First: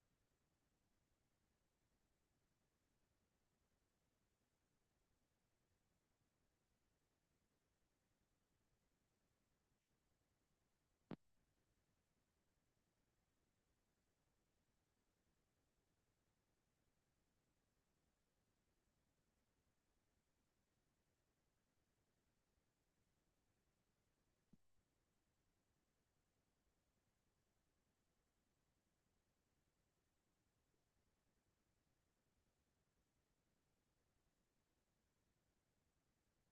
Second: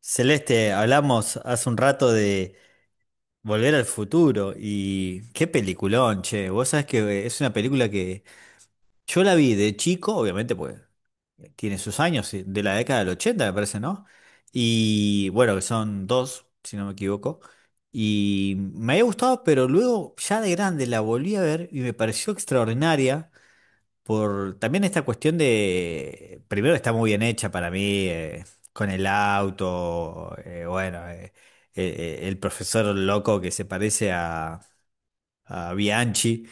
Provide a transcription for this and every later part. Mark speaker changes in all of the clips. Speaker 1: Celeste, hablamos hace un rato de Volver al Futuro y qué peliculón, che. Vos sabés que es una película que yo la vi de chico, obviamente, pues tiene sus años, sí, de la década del 80, me parece, ¿no? Y bueno, que son dos, si no me equivoco. Y me había gustado, pero luego ya de grande la volví a ver y me pareció extraordinaria. Por también esta cuestión de, primero está muy bien hecha para mí, con el auto, bueno, eh, el profesor loco que se parece a Bianchi,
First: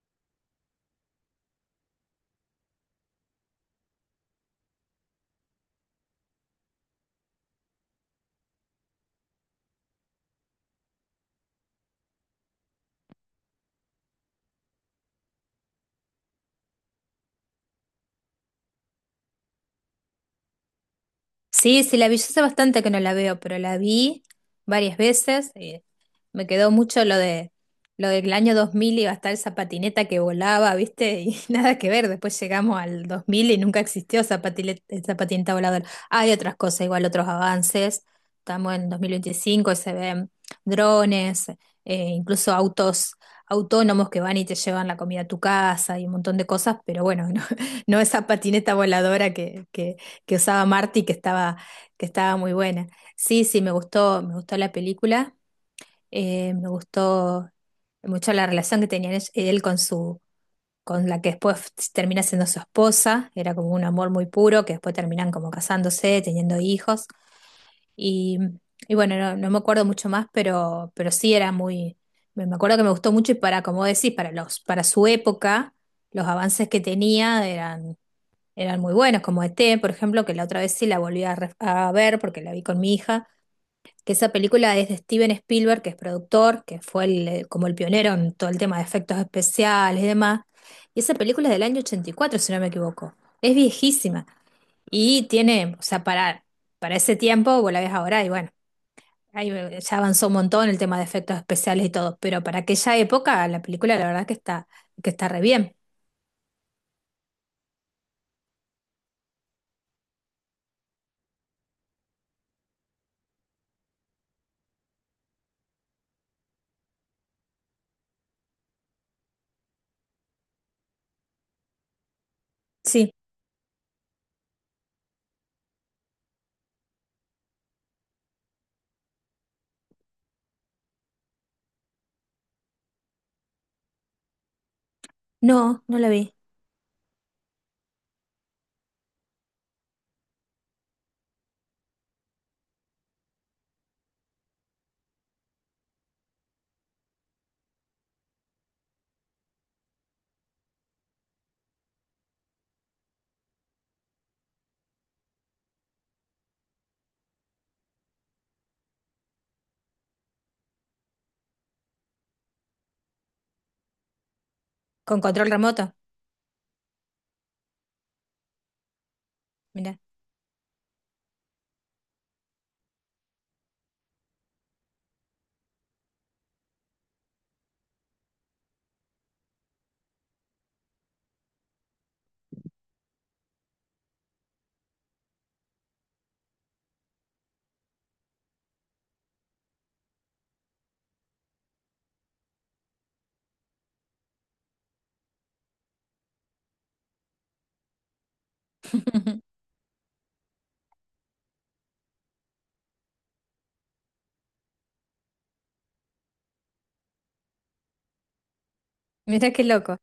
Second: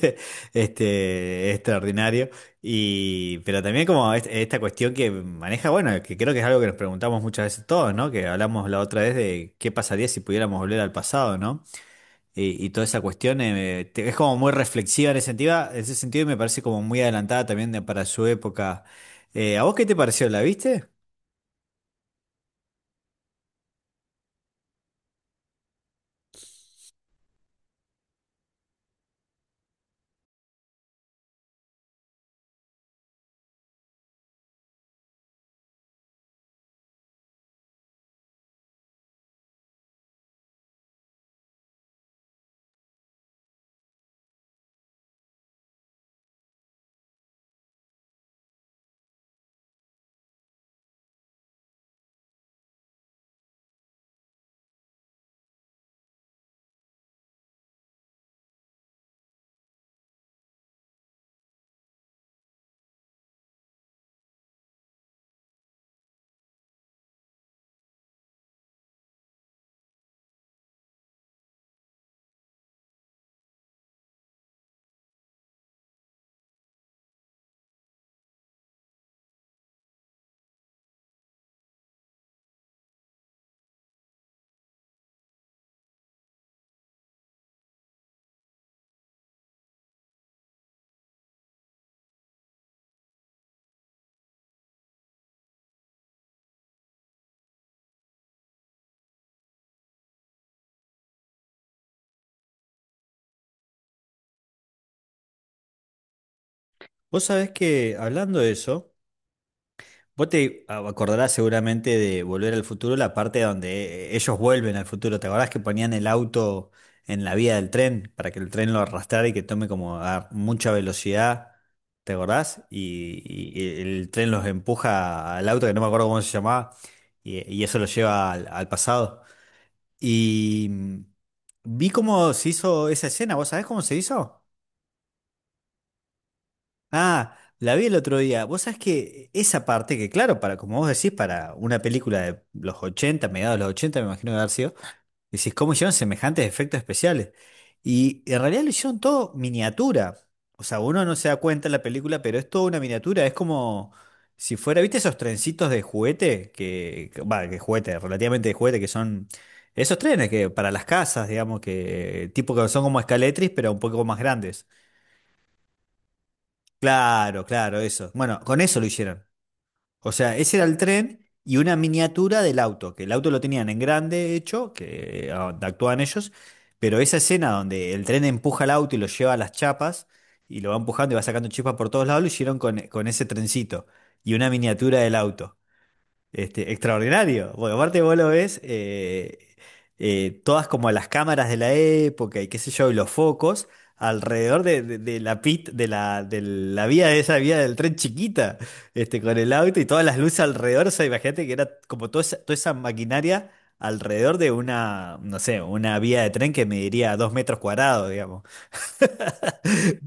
Speaker 1: este, extraordinario, y, pero también como esta cuestión que maneja, bueno, que creo que es algo que nos preguntamos muchas veces todos, ¿no? Que hablamos la otra vez de qué pasaría si pudiéramos volver al pasado, ¿no? Y toda esa cuestión es como muy reflexiva en ese sentido, en ese sentido y me parece como muy adelantada también para su época. ¿A vos qué te pareció? ¿La viste?
Speaker 2: Sí, sí, la vi. Yo hace bastante que no la veo, pero la vi varias veces. Me quedó mucho lo de lo del año 2000. Iba a estar esa patineta que volaba, ¿viste? Y nada que ver. Después llegamos al 2000 y nunca existió esa esa patineta voladora. Hay otras cosas, igual otros avances. Estamos en 2025 y se ven drones, incluso autos autónomos que van y te llevan la comida a tu casa y un montón de cosas, pero bueno, no, no esa patineta voladora que usaba Marty, que estaba muy buena. Sí, sí, me gustó, la película, me gustó mucho la relación que tenía él con con la que después termina siendo su esposa. Era como un amor muy puro, que después terminan como casándose, teniendo hijos, y, y bueno, no, no me acuerdo mucho más, pero sí era muy, me acuerdo que me gustó mucho. Y para, como decís, para para su época, los avances que tenía eran muy buenos, como ET, por ejemplo, que la otra vez sí la volví a ver porque la vi con mi hija, que esa película es de Steven Spielberg, que es productor, que fue como el pionero en todo el tema de efectos especiales y demás. Y esa película es del año 84, si no me equivoco. Es viejísima y tiene, o sea, para ese tiempo, vos la ves ahora y bueno, ahí ya avanzó un montón el tema de efectos especiales y todo, pero para aquella época la película la verdad que que está re bien.
Speaker 1: Vos sabés que hablando de eso. Vos te acordarás seguramente de Volver al Futuro, la parte donde ellos vuelven al futuro. ¿Te acordás que ponían el auto en la vía del tren para que el tren lo arrastrara y que tome como a mucha velocidad? ¿Te acordás?
Speaker 2: Sí,
Speaker 1: Y el tren los empuja al auto, que no me acuerdo cómo se llamaba, y eso los lleva al, al pasado. Y mm, vi cómo se hizo esa escena. ¿Vos sabés cómo se hizo?
Speaker 2: no, no la vi.
Speaker 1: Ah, la vi el otro día. Vos sabés que esa parte, que claro, para como vos decís, para una película de los 80, mediados de los 80, me imagino de haber sido, decís, ¿cómo hicieron semejantes efectos especiales? Y en realidad lo hicieron todo miniatura. O sea, uno no se da cuenta en la película, pero es toda una miniatura. Es como si fuera, ¿viste esos trencitos de juguete? Que, va, que juguete, relativamente de juguete, que son esos trenes que para las casas, digamos, que tipo que son como escaletris, pero un poco más grandes.
Speaker 2: Con control remoto,
Speaker 1: Claro, claro, eso. Bueno, con eso lo hicieron.
Speaker 2: mira.
Speaker 1: O sea, ese era el tren y una miniatura del auto, que el auto lo tenían en grande hecho, que actuaban ellos, pero esa escena donde el tren empuja el auto y lo lleva a las chapas y lo va empujando y va sacando chispas por todos lados, lo hicieron con ese trencito y una miniatura del auto. Este, extraordinario. Porque aparte vos lo ves, todas como las cámaras de la época y qué sé yo, y los focos alrededor de, de la de la, de la vía de esa vía del tren chiquita, este, con el auto y todas las luces alrededor. O sea, imagínate que era como toda esa maquinaria alrededor de una, no sé, una vía de tren que mediría dos metros cuadrados, digamos.
Speaker 2: Mira qué loco.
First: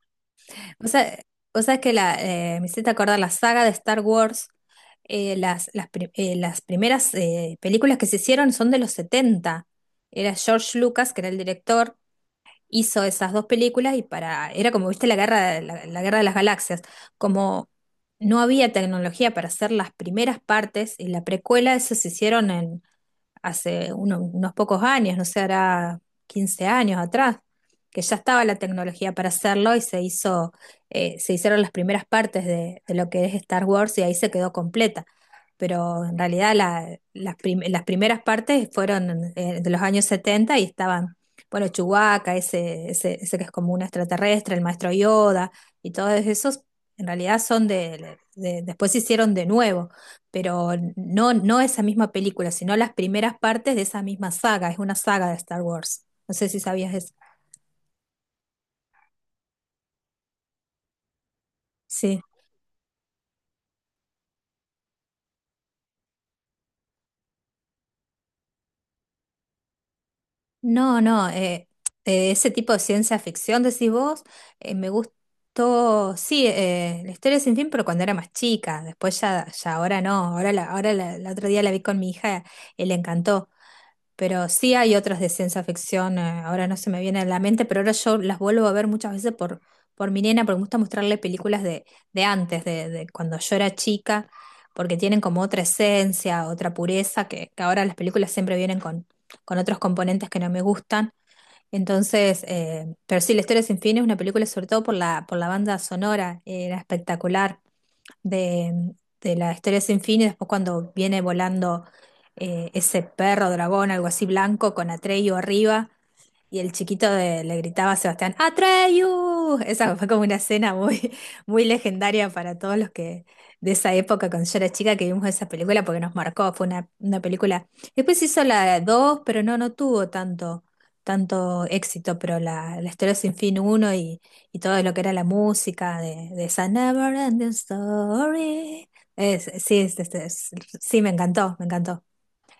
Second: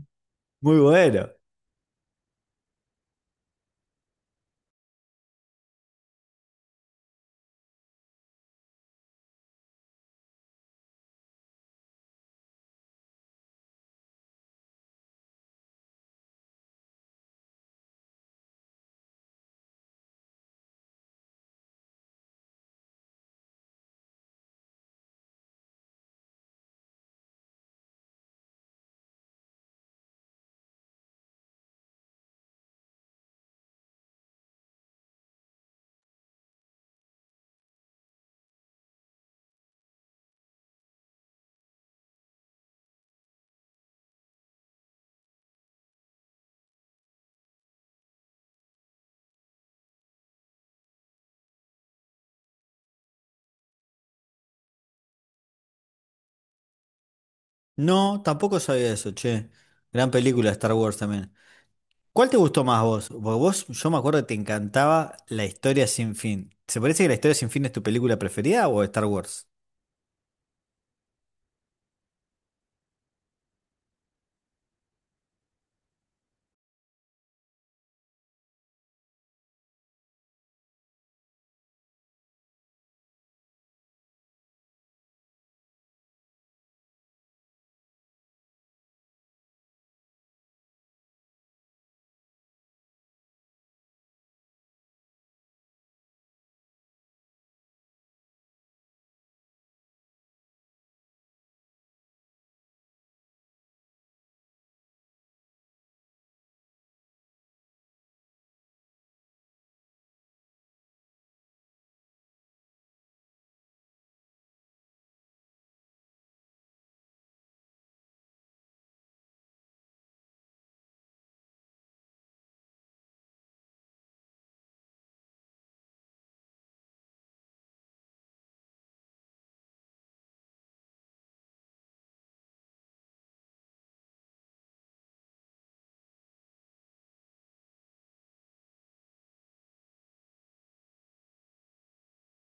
Speaker 1: Muy
Speaker 2: O sea,
Speaker 1: bueno.
Speaker 2: que me hiciste acordar la saga de Star Wars, las primeras películas que se hicieron son de los setenta. Era George Lucas, que era el director, hizo esas dos películas y para, era como, viste, la, la guerra de las galaxias. Como no había tecnología para hacer las primeras partes y la precuela, eso se hicieron hace unos pocos años, no sé, hará 15 años atrás, que ya estaba la tecnología para hacerlo y se hizo, se hicieron las primeras partes de lo que es Star Wars, y ahí se quedó completa. Pero en realidad las primeras partes fueron de los años 70 y estaban, bueno, Chewbacca, ese que es como un extraterrestre, el maestro Yoda y todos esos, en realidad son después se hicieron de nuevo, pero no, no esa misma película, sino las primeras partes de esa misma saga. Es una saga de Star Wars. No sé si sabías eso.
Speaker 1: No, tampoco sabía eso, che. Gran película Star Wars también.
Speaker 2: Sí.
Speaker 1: ¿Cuál te gustó más vos? Porque vos, yo me acuerdo que te encantaba La Historia Sin Fin. ¿Se parece que La Historia Sin Fin es tu película preferida o Star Wars?
Speaker 2: No, no. Ese tipo de ciencia ficción, decís vos, me gustó. Sí, la historia sin fin, pero cuando era más chica. Después ya, ya ahora no. Ahora, ahora la otro día la vi con mi hija y le encantó. Pero sí hay otras de ciencia ficción, ahora no se me viene a la mente, pero ahora yo las vuelvo a ver muchas veces por mi nena, porque me gusta mostrarle películas de antes, de cuando yo era chica, porque tienen como otra esencia, otra pureza, que ahora las películas siempre vienen con otros componentes que no me gustan. Entonces, pero sí, La Historia Sin Fin es una película sobre todo por por la banda sonora. Era espectacular de, de La Historia Sin Fin. Y después cuando viene volando ese perro dragón, algo así blanco, con Atreyu arriba, y el chiquito le gritaba a Sebastián, ¡Atreyu! Esa fue como una escena muy, muy legendaria para todos los que de esa época, cuando yo era chica, que vimos esa película, porque nos marcó, fue una película. Después hizo la dos, pero no, no tuvo tanto, tanto éxito, pero La Historia Sin Fin uno, y todo lo que era la música de esa Never Ending Story. Es- sí, es- es- es- sí, me encantó, me encantó.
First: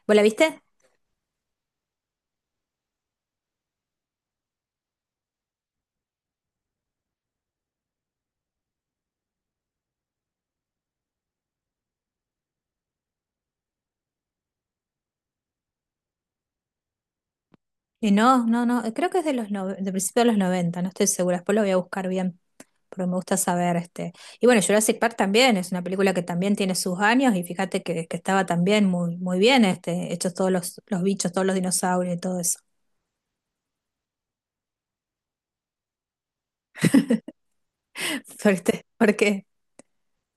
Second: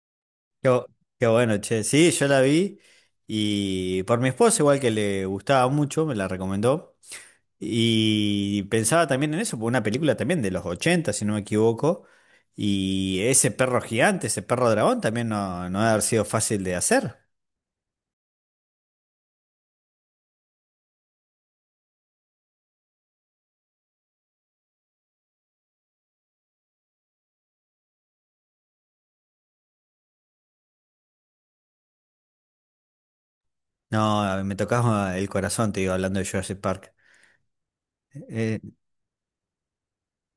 Speaker 2: ¿Vos la viste?
Speaker 1: Qué, qué bueno, che. Sí, yo la vi y por mi esposa, igual que le gustaba mucho, me la recomendó. Y pensaba también en eso, por una película también de los 80 si no me equivoco. Y ese perro gigante, ese perro dragón, también no, no debe haber sido fácil de hacer.
Speaker 2: Y no, no, no, creo que es de de principios de los noventa, no estoy segura, después lo voy a buscar bien, porque me gusta saber este. Y bueno, Jurassic Park también es una película que también tiene sus años, y fíjate que estaba también muy, muy bien este, hechos todos los bichos, todos los dinosaurios y todo eso.
Speaker 1: No, me tocaba el corazón, te digo, hablando de Jurassic Park. Eh,
Speaker 2: Fuerte, porque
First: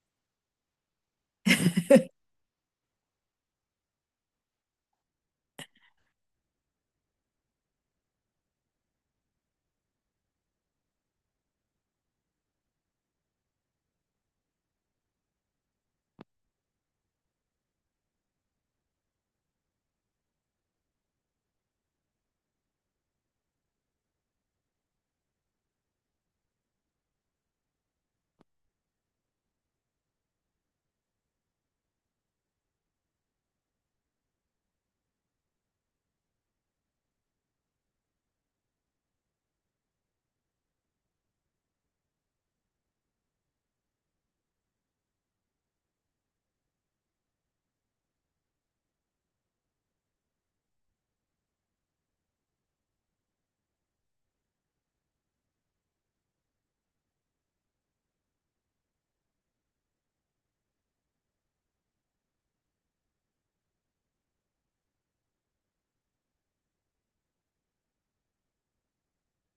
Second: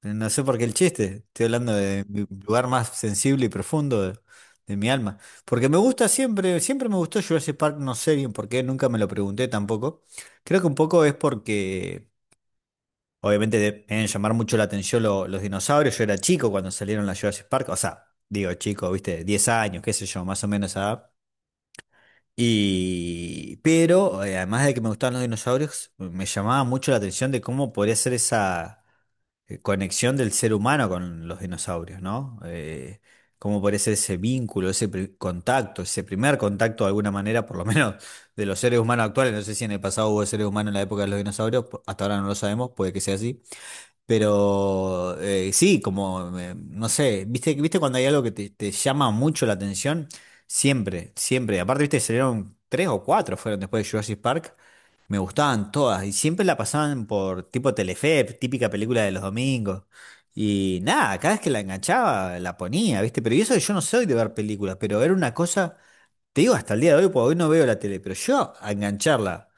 Speaker 1: No sé por qué el chiste. Estoy hablando de mi lugar más sensible y profundo de mi alma. Porque me gusta siempre, siempre me gustó Jurassic Park, no sé bien por qué, nunca me lo pregunté tampoco. Creo que un poco es porque, obviamente, deben llamar mucho la atención los dinosaurios. Yo era chico cuando salieron las Jurassic Park. O sea, digo chico, viste, 10 años, qué sé yo, más o menos esa edad. Y, pero, además de que me gustaban los dinosaurios, me llamaba mucho la atención de cómo podría ser esa conexión del ser humano con los dinosaurios, ¿no? Cómo parece ese vínculo, contacto, ese primer contacto de alguna manera, por lo menos de los seres humanos actuales. No sé si en el pasado hubo seres humanos en la época de los dinosaurios, hasta ahora no lo sabemos, puede que sea así. Pero sí, como, no sé, ¿viste cuando hay algo que te llama mucho la atención? Siempre, siempre. Aparte, viste, salieron tres o cuatro, fueron después de Jurassic Park. Me gustaban todas y siempre la pasaban por tipo Telefe, típica película de los domingos. Y nada, cada vez que la enganchaba, la ponía, ¿viste? Pero y eso que yo no soy de ver películas, pero era una cosa, te digo, hasta el día de hoy, porque hoy no veo la tele, pero yo a engancharla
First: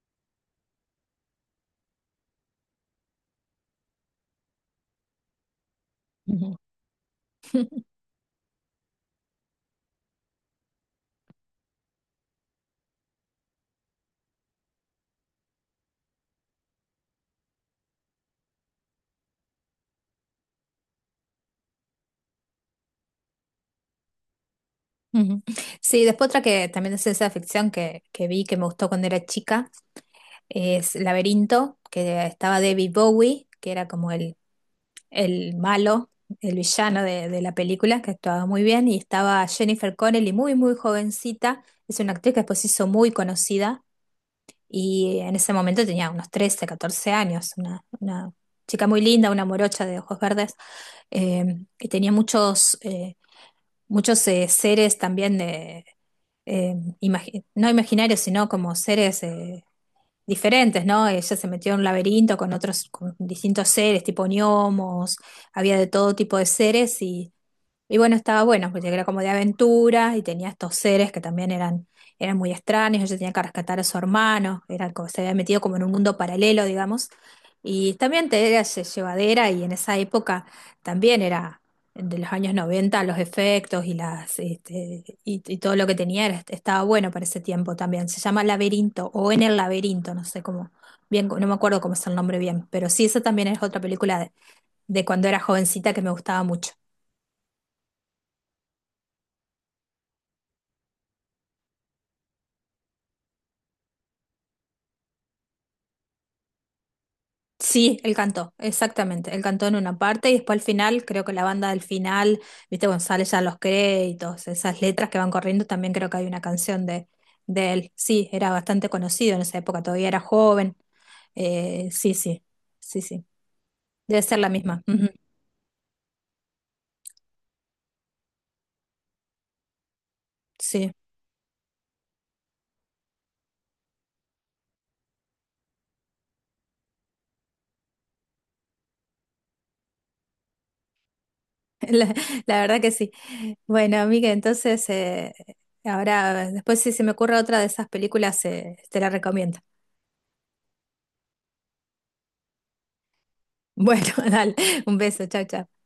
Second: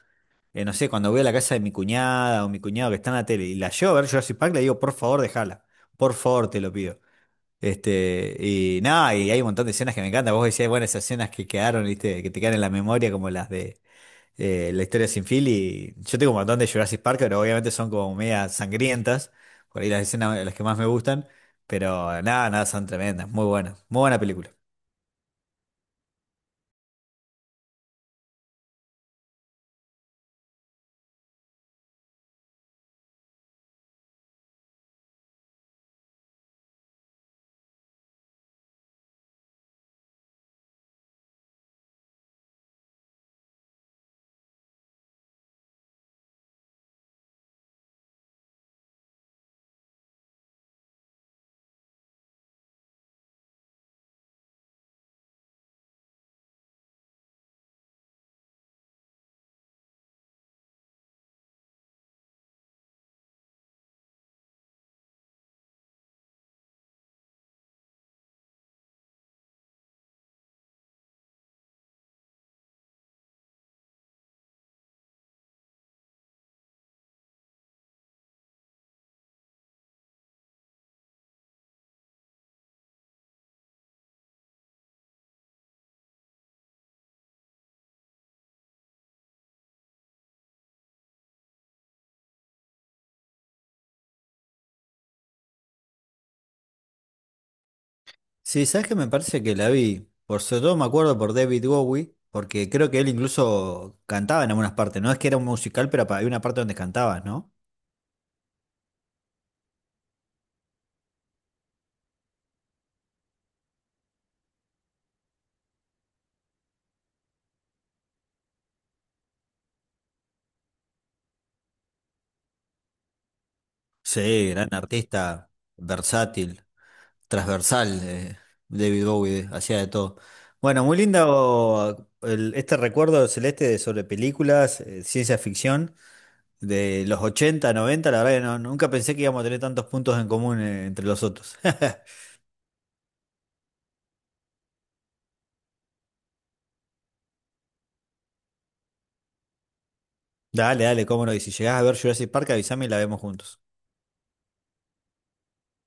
Speaker 1: no sé, cuando voy a la casa de mi cuñada o mi cuñado que está en la tele y la llevo a ver Jurassic Park, le digo, por favor, déjala. Por favor,
Speaker 2: ujú.
Speaker 1: te lo pido. Este, y nada, y hay un montón de escenas que me encantan. Vos decías, bueno, esas escenas que quedaron, ¿viste? Que te quedan en la memoria, como las de La historia sin fin. Y yo tengo un montón de Jurassic Park, pero obviamente son como media sangrientas. Por ahí las escenas las que más me gustan. Pero nada, nada, son tremendas. Muy buenas. Muy buena película.
Speaker 2: Ujú. Sí, después otra que también es ciencia ficción que vi, que me gustó cuando era chica, es Laberinto, que estaba David Bowie, que era como el malo, el villano de la película, que actuaba muy bien. Y estaba Jennifer Connelly, muy, muy jovencita, es una actriz que después se hizo muy conocida, y en ese momento tenía unos 13, 14 años, una chica muy linda, una morocha de ojos verdes, eh, y tenía muchos seres también de... eh, no imaginarios, sino como seres diferentes, ¿no? Ella se metió en un laberinto con otros, con distintos seres, tipo gnomos, había de todo tipo de seres. Y bueno, estaba bueno, porque era como de aventuras y tenía estos seres que también eran muy extraños. Ella tenía que rescatar a su hermano, era como, se había metido como en un mundo paralelo, digamos. Y también te era llevadera, y en esa época también era de los años noventa. Los efectos y las este, y todo lo que tenía estaba bueno para ese tiempo también. Se llama Laberinto o En el Laberinto, no sé cómo, bien, no me acuerdo cómo es el nombre bien, pero sí, esa también es otra película de cuando era jovencita que me gustaba mucho.
Speaker 1: Sí, sabes que me parece que la vi, por sobre todo me acuerdo por David Bowie, porque creo que él incluso cantaba en algunas partes, no es que era un musical, pero había una parte donde cantaba, ¿no?
Speaker 2: Sí, él cantó, exactamente. Él cantó en una parte y después al final, creo que la banda del final, viste, González ya los créditos, esas letras que van corriendo, también creo que hay una canción de él. Sí, era bastante conocido en esa época, todavía era joven. Sí, sí, sí, sí. Debe ser la
Speaker 1: Sí, gran
Speaker 2: misma. Ujú.
Speaker 1: artista, versátil, transversal, David Bowie, hacía de todo. Bueno,
Speaker 2: Sí,
Speaker 1: muy lindo este recuerdo celeste sobre películas, ciencia ficción, de los 80, 90. La verdad que nunca pensé que íbamos a tener tantos puntos en común, entre los otros.
Speaker 2: la, la verdad que sí. Bueno, amiga, entonces, ahora, después si se me ocurre otra de esas películas, te la recomiendo.
Speaker 1: Dale, dale, cómo no, y si llegás a ver Jurassic Park, avísame y la vemos juntos.
Speaker 2: Bueno, dale, un beso, chao, chao.